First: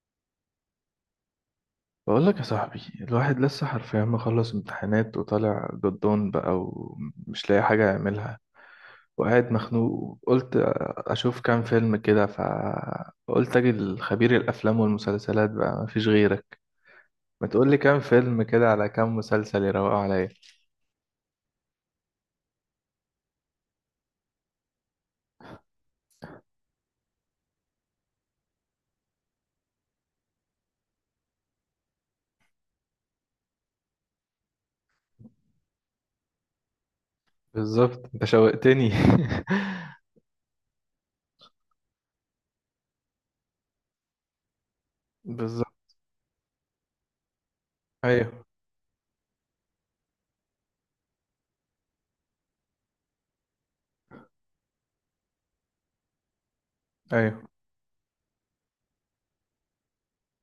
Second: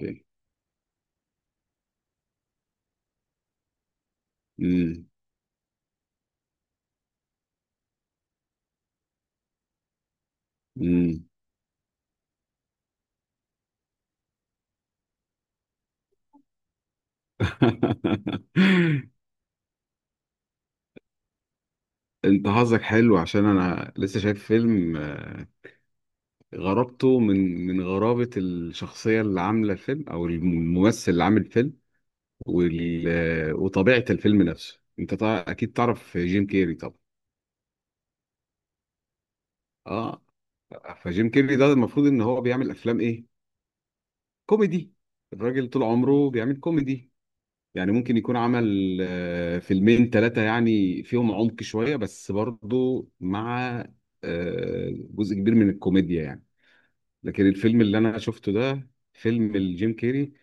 اوكي. بقول لك يا صاحبي، الواحد لسه حرفيا مخلص امم. امتحانات وطالع جدون بقى ومش لاقي حاجة يعملها، وقاعد مخنوق. قلت امم. أشوف كام فيلم كده، فقلت أجي لخبير الأفلام والمسلسلات بقى، مفيش غيرك. ما تقول لي كام فيلم كده على كام مسلسل يروقوا عليا. انت حظك حلو عشان انا لسه شايف فيلم غرابته من غرابة الشخصية اللي عاملة الفيلم او الممثل اللي عامل الفيلم وال... آه، وطبيعة الفيلم نفسه. انت طبعا اكيد تعرف جيم كيري طبعا. بالظبط، أنت شوقتني اه. فجيم كيري ده المفروض ان هو بيعمل افلام ايه؟ كوميدي. الراجل طول بالظبط. عمره بيعمل كوميدي، يعني ممكن يكون أيوه عمل فيلمين ثلاثة يعني فيهم عمق شوية، بس برضو مع جزء كبير من الكوميديا يعني. لكن أيوه. الفيلم اللي أنا شفته ده فيلم الجيم كيري،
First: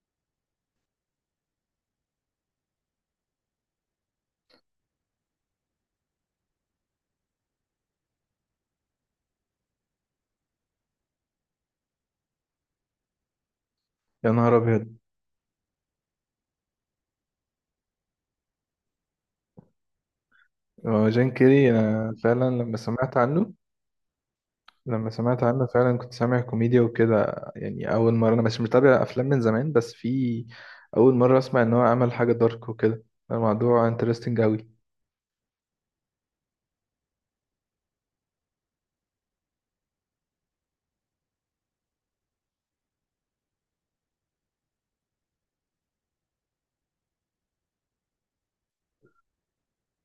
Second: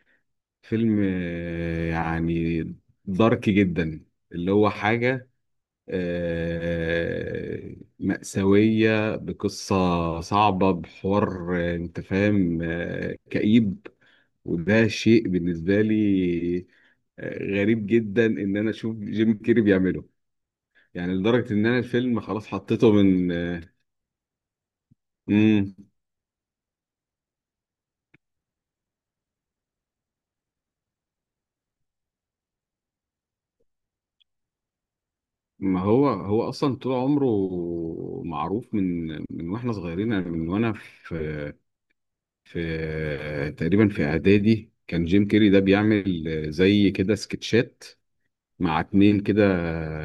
فيلم يعني دارك جدا، اللي هو حاجة مأساوية، بقصة صعبة، بحوار أنت فاهم، كئيب. يا نهار وده أبيض! شيء بالنسبة لي غريب جدا ان انا اشوف جيم كيري بيعمله. هو يعني جين لدرجه ان كيري، انا أنا الفيلم فعلا خلاص حطيته من. لما سمعت عنه امم. فعلا كنت سامع كوميديا وكده. يعني اول مره، انا مش متابع افلام من زمان، بس في اول مره اسمع ان هو عمل حاجه دارك وكده. الموضوع انترستنج قوي. ما هو هو اصلا طول عمره معروف من واحنا صغيرين، يعني من وانا في في تقريبا في اعدادي كان جيم كيري ده بيعمل زي كده سكتشات مع اتنين كده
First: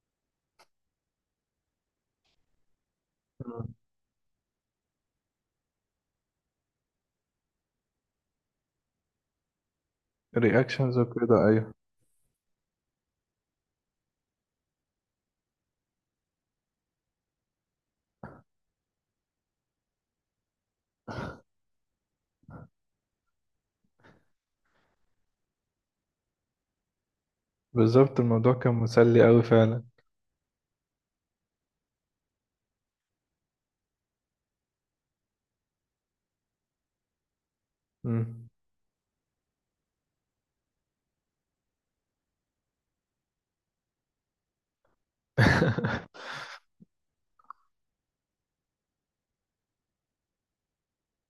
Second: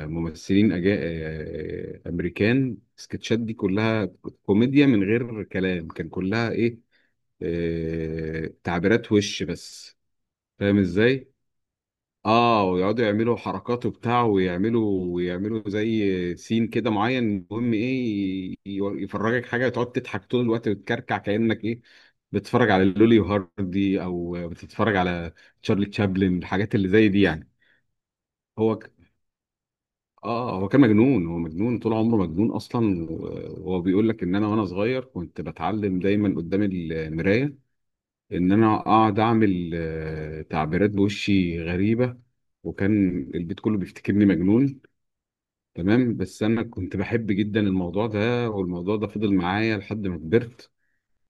ممثلين أجا... آه، امريكان. السكتشات دي كلها كوميديا من غير كلام، كان كلها ايه؟ تعبيرات وش بس، فاهم رياكشنز ازاي؟ وكده، ايوه. اه، ويقعدوا يعملوا حركات وبتاع، ويعملوا ويعملوا زي سين كده معين، المهم ايه؟ يفرجك حاجه تقعد تضحك طول الوقت وتكركع كانك ايه، بتتفرج على لولي وهاردي او بتتفرج على تشارلي تشابلن، الحاجات اللي زي دي يعني. بالظبط، الموضوع كان هو مسلي قوي فعلا. اه هو كان مجنون، هو مجنون طول عمره مجنون اصلا. وهو بيقول لك ان انا وانا صغير كنت بتعلم دايما قدام المرايه مم. ان انا اقعد اعمل تعبيرات بوشي غريبه، وكان البيت كله بيفتكرني مجنون. تمام، بس انا كنت بحب جدا الموضوع ده، والموضوع ده فضل معايا لحد ما كبرت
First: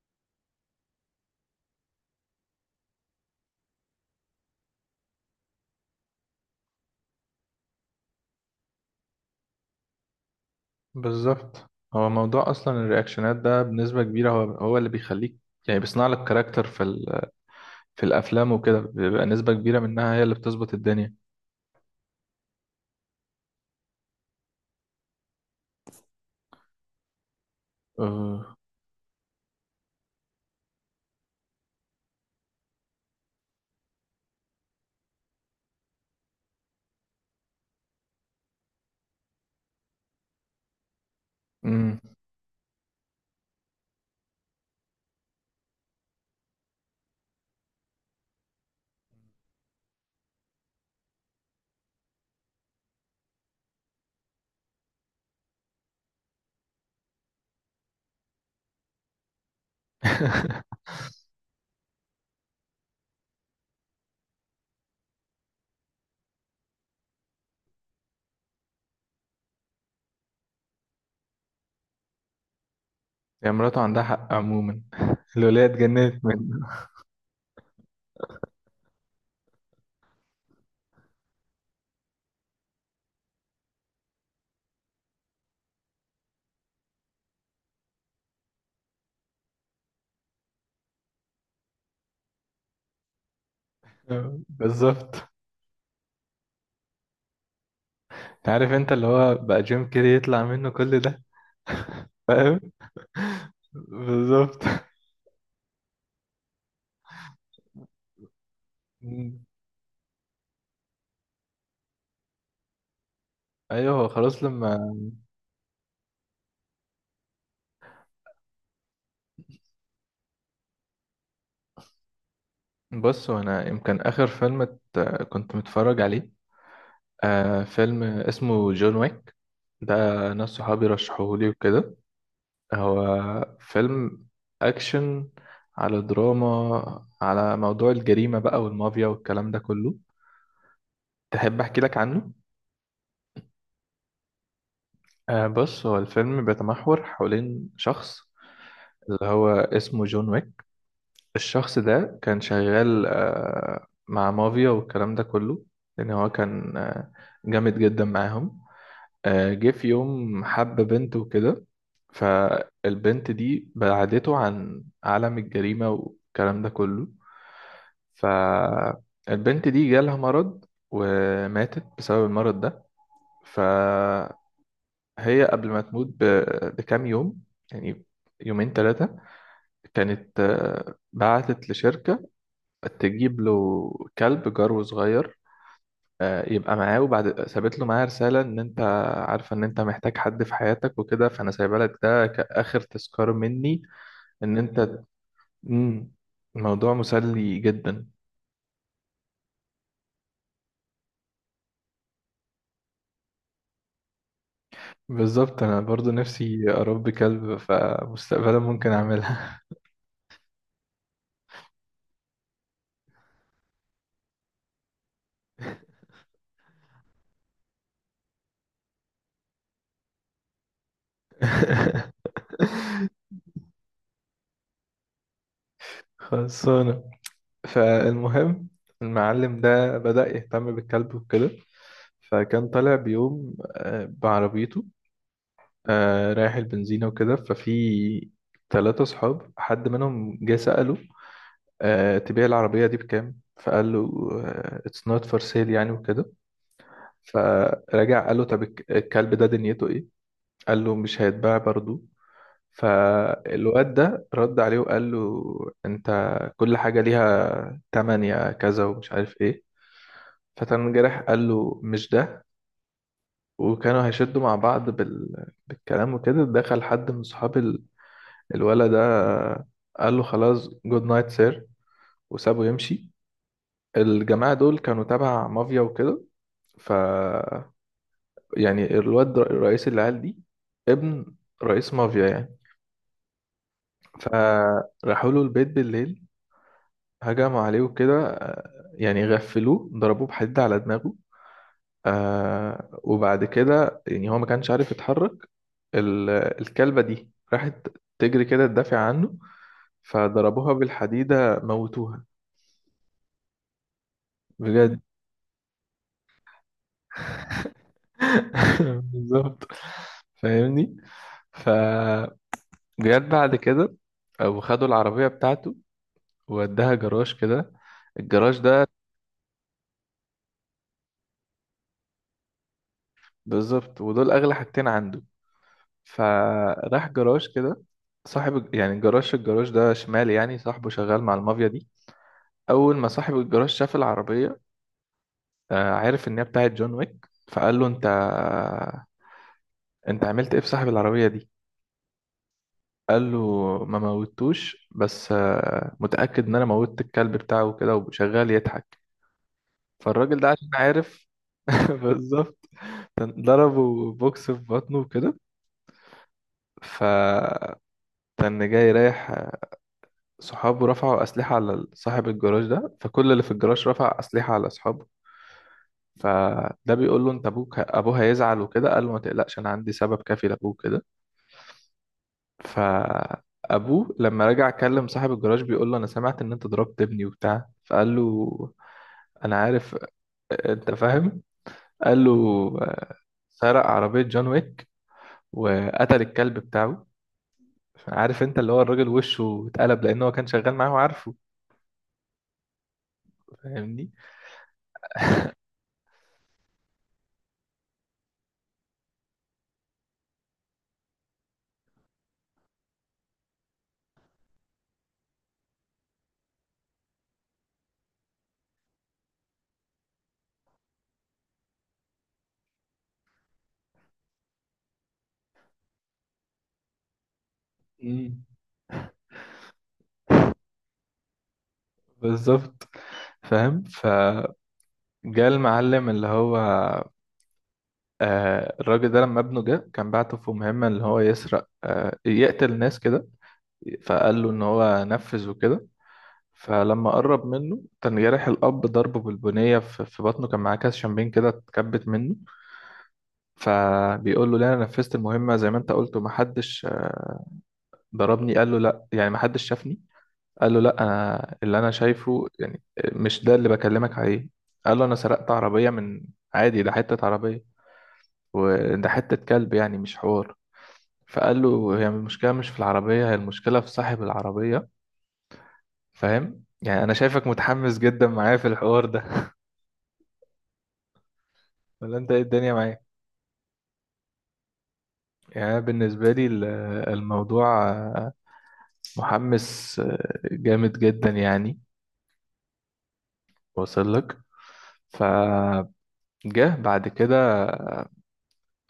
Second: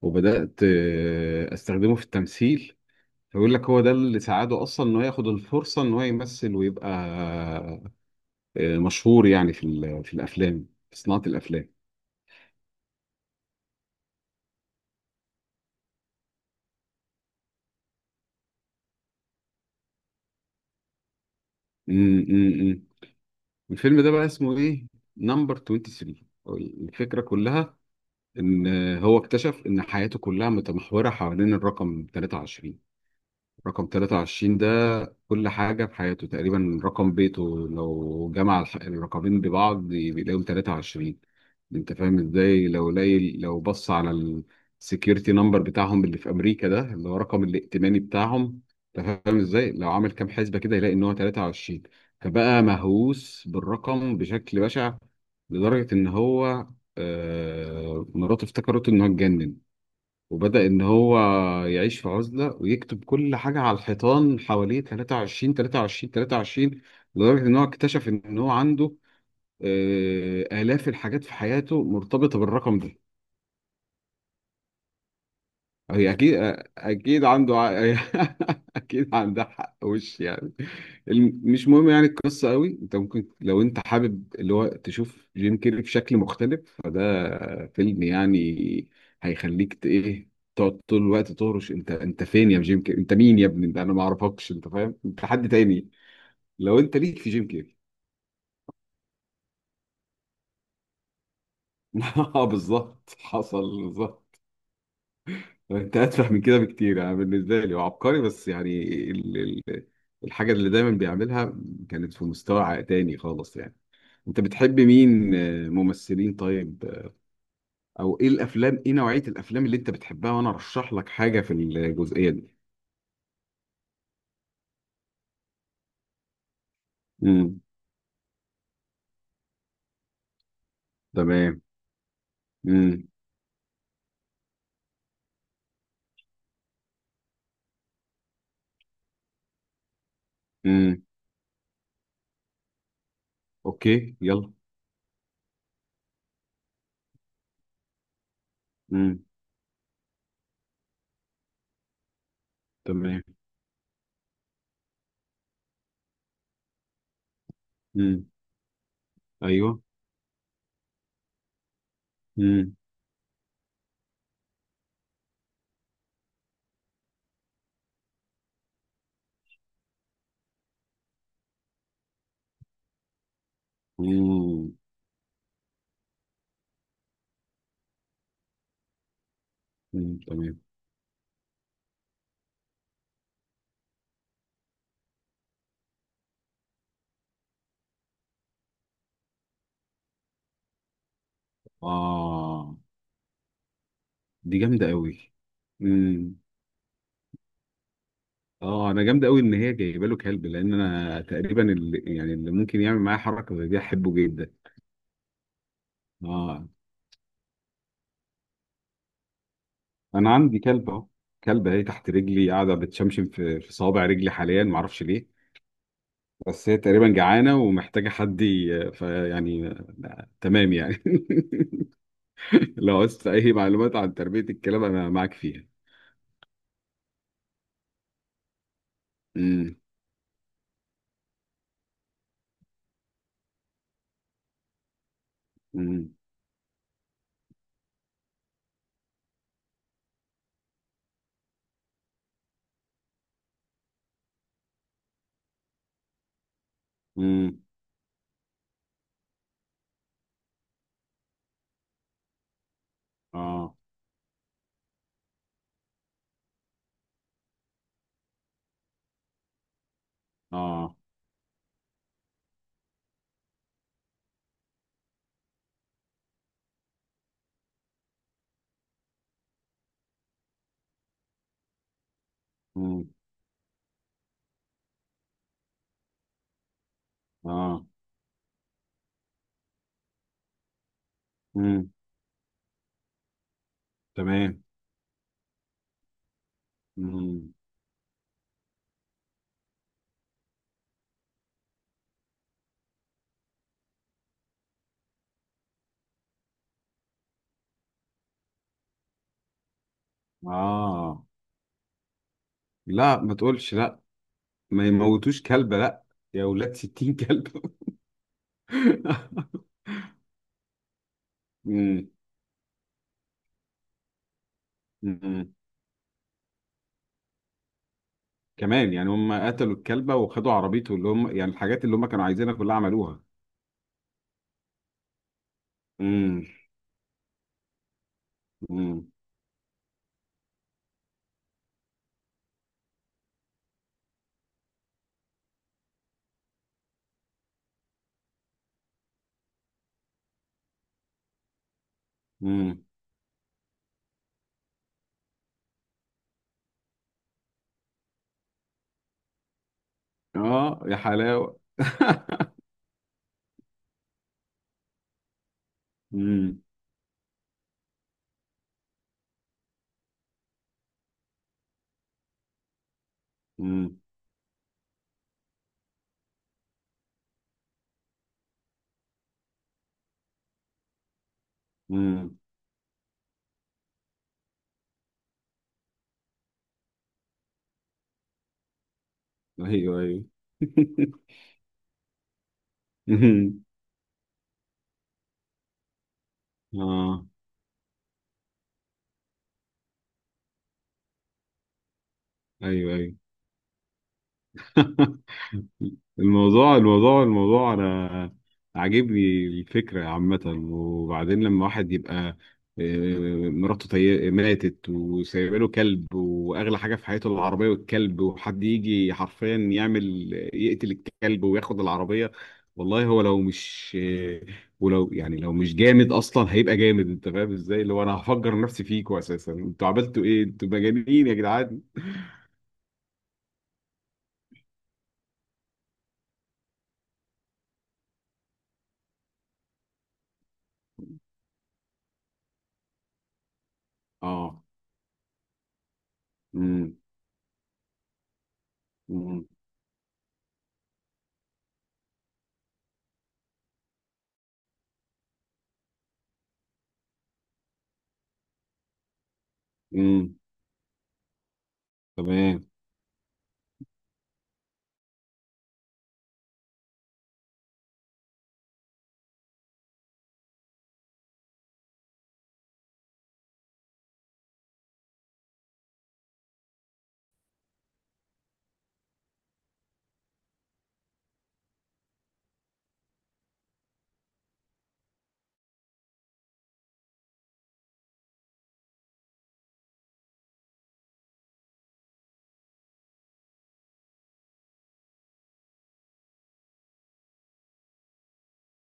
وبدات استخدمه في التمثيل. فيقول لك هو ده اللي ساعده اصلا انه ياخد الفرصه ان هو يمثل ويبقى مشهور يعني في في الافلام، في صناعه بالظبط. الافلام. هو موضوع اصلا، الرياكشنات ده بنسبه كبيره، هو هو اللي بيخليك، يعني بيصنع لك كاركتر في في الافلام وكده، بيبقى نسبه كبيره منها هي اللي بتظبط الدنيا. امم. امم. الفيلم ده بقى اسمه ايه؟ نمبر 23. الفكره كلها أه. ان هو اكتشف ان حياته كلها متمحوره حوالين الرقم 23. رقم 23 ده، كل حاجة في حياته تقريبا رقم بيته، لو جمع الرقمين ببعض بيلاقيهم 23. انت مم. فاهم ازاي؟ لو لاقي، لو بص على السكيورتي نمبر بتاعهم اللي في امريكا ده، اللي هو رقم الائتماني بتاعهم، انت فاهم ازاي؟ لو عامل كام حسبة كده يلاقي ان هو 23. فبقى مهووس بالرقم بشكل بشع، لدرجة ان هو مراته افتكرته ان هو اتجنن. وبدأ إن هو يعيش في عزلة ويكتب كل حاجة على الحيطان حواليه: 23، 23، 23. لدرجة إن هو اكتشف إن هو عنده آلاف الحاجات في حياته مرتبطة بالرقم ده. هي مراته عندها حق عموما الولاية هي اتجننت اكيد، منه. اكيد عنده اكيد عندها حق، وش يعني. مش مهم يعني القصه قوي. انت ممكن لو انت حابب اللي هو تشوف جيم كيري في شكل مختلف، فده فيلم يعني هيخليك ايه تقعد طول الوقت تهرش: انت فين يا جيم كيري، انت مين يا ابني، ده انا ما آه، اعرفكش، انت فاهم بالظبط. انت حد تاني. لو انت ليك في جيم كيري. عارف انت اللي هو بقى جيم كيري يطلع منه كل ده؟ اه، فاهم. بالظبط حصل بالظبط. بالظبط. انت اتفه من كده بكتير. انا بالنسبه لي هو عبقري بس يعني ال... مم. ال... الحاجه اللي دايما بيعملها كانت في مستوى تاني خالص يعني. ايوه، هو انت خلاص بتحب لما. مين ممثلين؟ طيب، او ايه الافلام، ايه نوعيه الافلام اللي انت بتحبها وانا ارشح لك حاجه في الجزئيه دي؟ بص، هو انا يمكن اخر فيلم كنت متفرج عليه، امم. فيلم اسمه جون ويك، ده ناس صحابي رشحوهولي تمام. وكده. امم. هو فيلم اكشن على دراما، على موضوع الجريمة بقى والمافيا والكلام ده كله. امم. تحب احكي لك عنه؟ اوكي، يلا. بص، هو الفيلم بيتمحور حوالين شخص اللي امم. هو اسمه جون ويك. الشخص ده كان شغال تمام. مع مافيا والكلام ده كله، لأن هو كان جامد جدا امم. معاهم. جه ايوه. في يوم حب بنت وكده، امم. فالبنت دي بعدته عن عالم الجريمة والكلام ده كله. فالبنت دي جالها مرض، وماتت بسبب المرض ده. ف، امم. هي قبل ما تموت بكام يوم، يعني يومين ثلاثة، كانت تمام. بعتت لشركة تجيب له كلب جرو صغير، يبقى معاه، وبعد سابت له معاه رسالة إن أنت عارفة إن أنت محتاج حد في حياتك وكده، فأنا سايبة لك ده اه. كآخر تذكار مني، إن دي جامده أنت. قوي. مم، الموضوع مسلي جدا. اه، انا جامد قوي ان هي جايبه له كلب، لان انا تقريبا اللي يعني اللي ممكن يعمل معايا حركه زي دي احبه جدا. بالظبط، أنا برضو اه، نفسي أربي كلب، فمستقبلا ممكن أعملها انا عندي كلب اهو، كلبه اهي تحت رجلي قاعده بتشمشم في صوابع رجلي حاليا، ما اعرفش ليه. بس هي تقريبا جعانه ومحتاجه حد فيعني تمام يعني. لو عايز اي معلومات عن تربيه الكلاب انا معاك فيها. خلاص. فالمهم، المعلم امم. ده بدأ يهتم بالكلب وكده. فكان طالع بيوم بعربيته، امم. رايح البنزينة وكده، ففي ثلاثة صحاب حد منهم جه سأله تبيع العربية دي بكام؟ فقال له it's not for sale يعني وكده. امم. فرجع قال له طب الكلب ده دنيته ايه، قال له مش هيتباع برضه. اه. فالواد ده رد عليه وقال له انت، كل حاجة ليها تمن يا كذا ومش عارف ايه. فتن اه. جرح، قال له مش ده، وكانوا هيشدوا مع بعض بالكلام وكده، دخل حد من صحاب الولد ده، قال له خلاص جود نايت سير، وسابه امم. يمشي. الجماعة دول كانوا تبع مافيا وكده. ف اه. يعني الواد رئيس العيال دي، ابن امم. رئيس مافيا يعني. تمام. فراحوا له البيت بالليل، امم. هجموا عليه وكده، يعني غفلوه، ضربوه بحديد على دماغه. وبعد كده يعني هو ما كانش عارف يتحرك. ال- الكلبة دي راحت تجري كده تدافع عنه، فضربوها اه. بالحديدة، موتوها. لا، ما تقولش لا. ما بجد يموتوش كلب لا، يا ولاد 60 كلب. بالظبط، فاهمني. مم. فجت بعد كده، وخدوا العربية مم. بتاعته، ووداها جراج كده. الجراج ده، كمان يعني هم قتلوا الكلبة وخدوا عربيته، اللي هم يعني الحاجات اللي هم كانوا عايزينها كلها عملوها. بالظبط، ودول أغلى حاجتين عنده. مم. فراح جراج كده، صاحب يعني مم. جراج، الجراج ده شمالي، يعني صاحبه شغال مع المافيا دي. اول ما صاحب الجراج شاف العربيه، عرف ان هي بتاعت جون ويك، فقال له انت عملت ايه في صاحب العربيه دي؟ مم. قال له ما موتوش، بس متاكد ان انا موتت الكلب بتاعه وكده، وشغال يضحك. فالراجل ده عشان اه، يا عارف حلاوة. بالظبط، كان ضربه بوكس في بطنه وكده. مم. فكان جاي رايح، صحابه رفعوا أسلحة على صاحب الجراج ده، فكل اللي في الجراج مم. رفع أسلحة على أصحابه. فده بيقول له انت، ابوك ابوه هيزعل وكده، قال له ما تقلقش، انا عندي سبب كافي لابوه كده. مم. فابوه لما رجع كلم صاحب الجراج بيقول له انا سمعت ان انت ضربت ابني وبتاع، فقال له انا عارف، ايوه ايوه. انت فاهم، قال له آه، مم. سرق عربية جون ويك وقتل الكلب بتاعه. اه. عارف انت اللي هو الراجل وشه اتقلب، لان هو كان شغال معاه وعارفه. ايوه ايوه. فاهمني. الموضوع انا عاجبني، الفكره عامه. وبعدين لما واحد يبقى مراته ماتت وسايبه له كلب، واغلى حاجه في حياته العربيه والكلب، وحد يجي حرفيا يعمل يقتل الكلب وياخد العربيه، والله هو لو مش ولو يعني لو مش جامد اصلا هيبقى جامد. انت فاهم ازاي اللي هو انا مم. هفجر نفسي فيكوا اساسا، انتوا عملتوا ايه، انتوا مجانين يا جدعان. بالظبط. فاهم، فجاء المعلم اللي هو الراجل ده، لما ابنه جه كان بعته في مهمة اللي هو يسرق، يقتل ناس كده. فقال له ان اه. هو نفذ وكده. امم. فلما قرب منه كان جارح الاب، ضربه امم. بالبنية في بطنه، كان معاه كاس شامبين كده اتكبت منه. فبيقول له لا، انا نفذت المهمة زي ما انت قلت، ومحدش ضربني. قال له لا يعني محدش شافني. أمم. قال له لا، انا اللي انا شايفه تمام. يعني، مش ده اللي بكلمك عليه. قال له انا سرقت عربية من، عادي ده حتة عربية، وده حتة كلب، يعني مش حوار. فقال له هي المشكلة مش في العربية، هي المشكلة في صاحب العربية. فاهم؟ يعني أنا شايفك متحمس جدا معايا في الحوار ده ولا أنت إيه الدنيا معايا؟ يعني أنا بالنسبة لي الموضوع محمس، جامد جدا يعني، واصل لك. فجه بعد كده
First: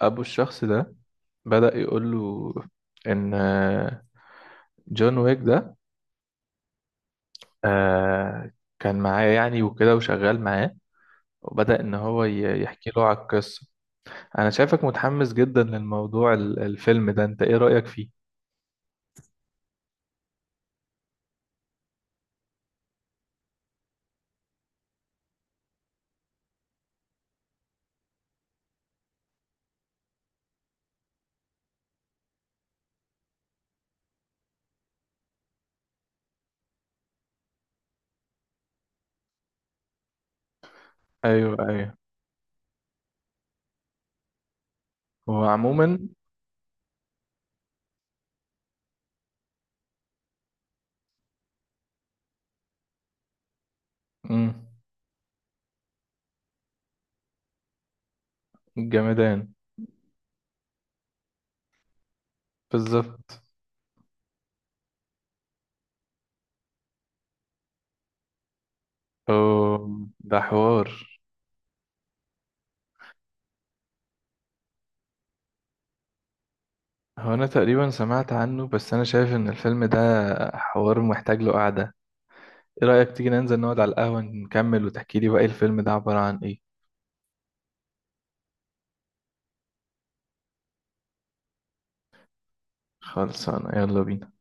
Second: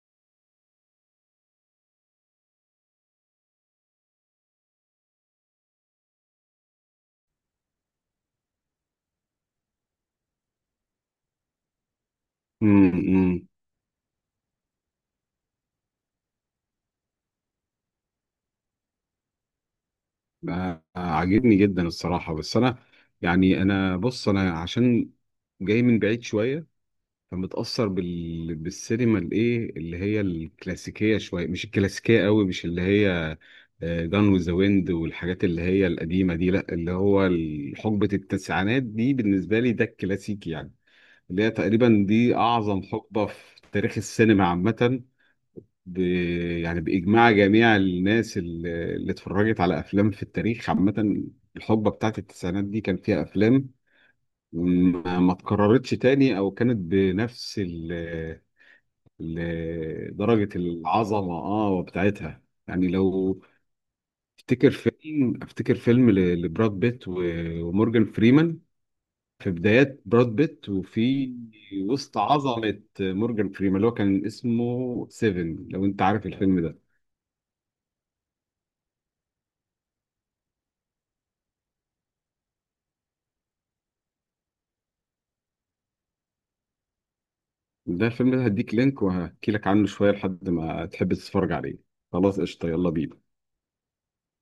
أبو الشخص ده بدأ يقول له إن جون ويك ده آه، كان معاه يعني وكده وشغال معاه. وبدأ إن هو يحكي له على امم. القصة. انا شايفك متحمس جدا للموضوع الفيلم ده، انت ايه رأيك فيه؟ عاجبني جدا الصراحة، بس أنا يعني أنا، بص أنا عشان جاي من بعيد شوية، فمتأثر بالسينما الإيه اللي هي الكلاسيكية شوية، مش الكلاسيكية قوي، مش اللي هي جان وذ ذا ويند والحاجات اللي هي القديمة دي، لأ اللي هو حقبة التسعينات دي بالنسبة لي ده الكلاسيكي يعني. اللي هي ايوه ايوه، تقريبا دي أعظم حقبة في تاريخ السينما عامة، هو ب... عموما. يعني بإجماع جميع الناس اللي اتفرجت على أفلام في التاريخ عامة. الحقبة بتاعت التسعينات دي كان فيها أفلام امم. ما اتكررتش تاني، أو كانت بنفس جمدان. درجة العظمة بتاعتها يعني. لو بالظبط. افتكر فيلم لبراد بيت ومورجان فريمان، في بدايات أوه، براد ده بيت حوار. وفي وسط عظمة مورجان فريمان، اللي هو كان اسمه سيفن، لو انت عارف الفيلم ده. هو انا تقريبا سمعت عنه، بس انا شايف ان الفيلم ده حوار محتاج له قعدة. ايه رأيك تيجي ننزل نقعد على القهوة نكمل، وتحكي لي بقى إيه الفيلم ده عبارة عن ايه؟ ده الفيلم ده هديك لينك وهحكي لك عنه شوية لحد ما تحب تتفرج عليه. خلاص قشطة، يلا بينا. خلصانة، يلا بينا.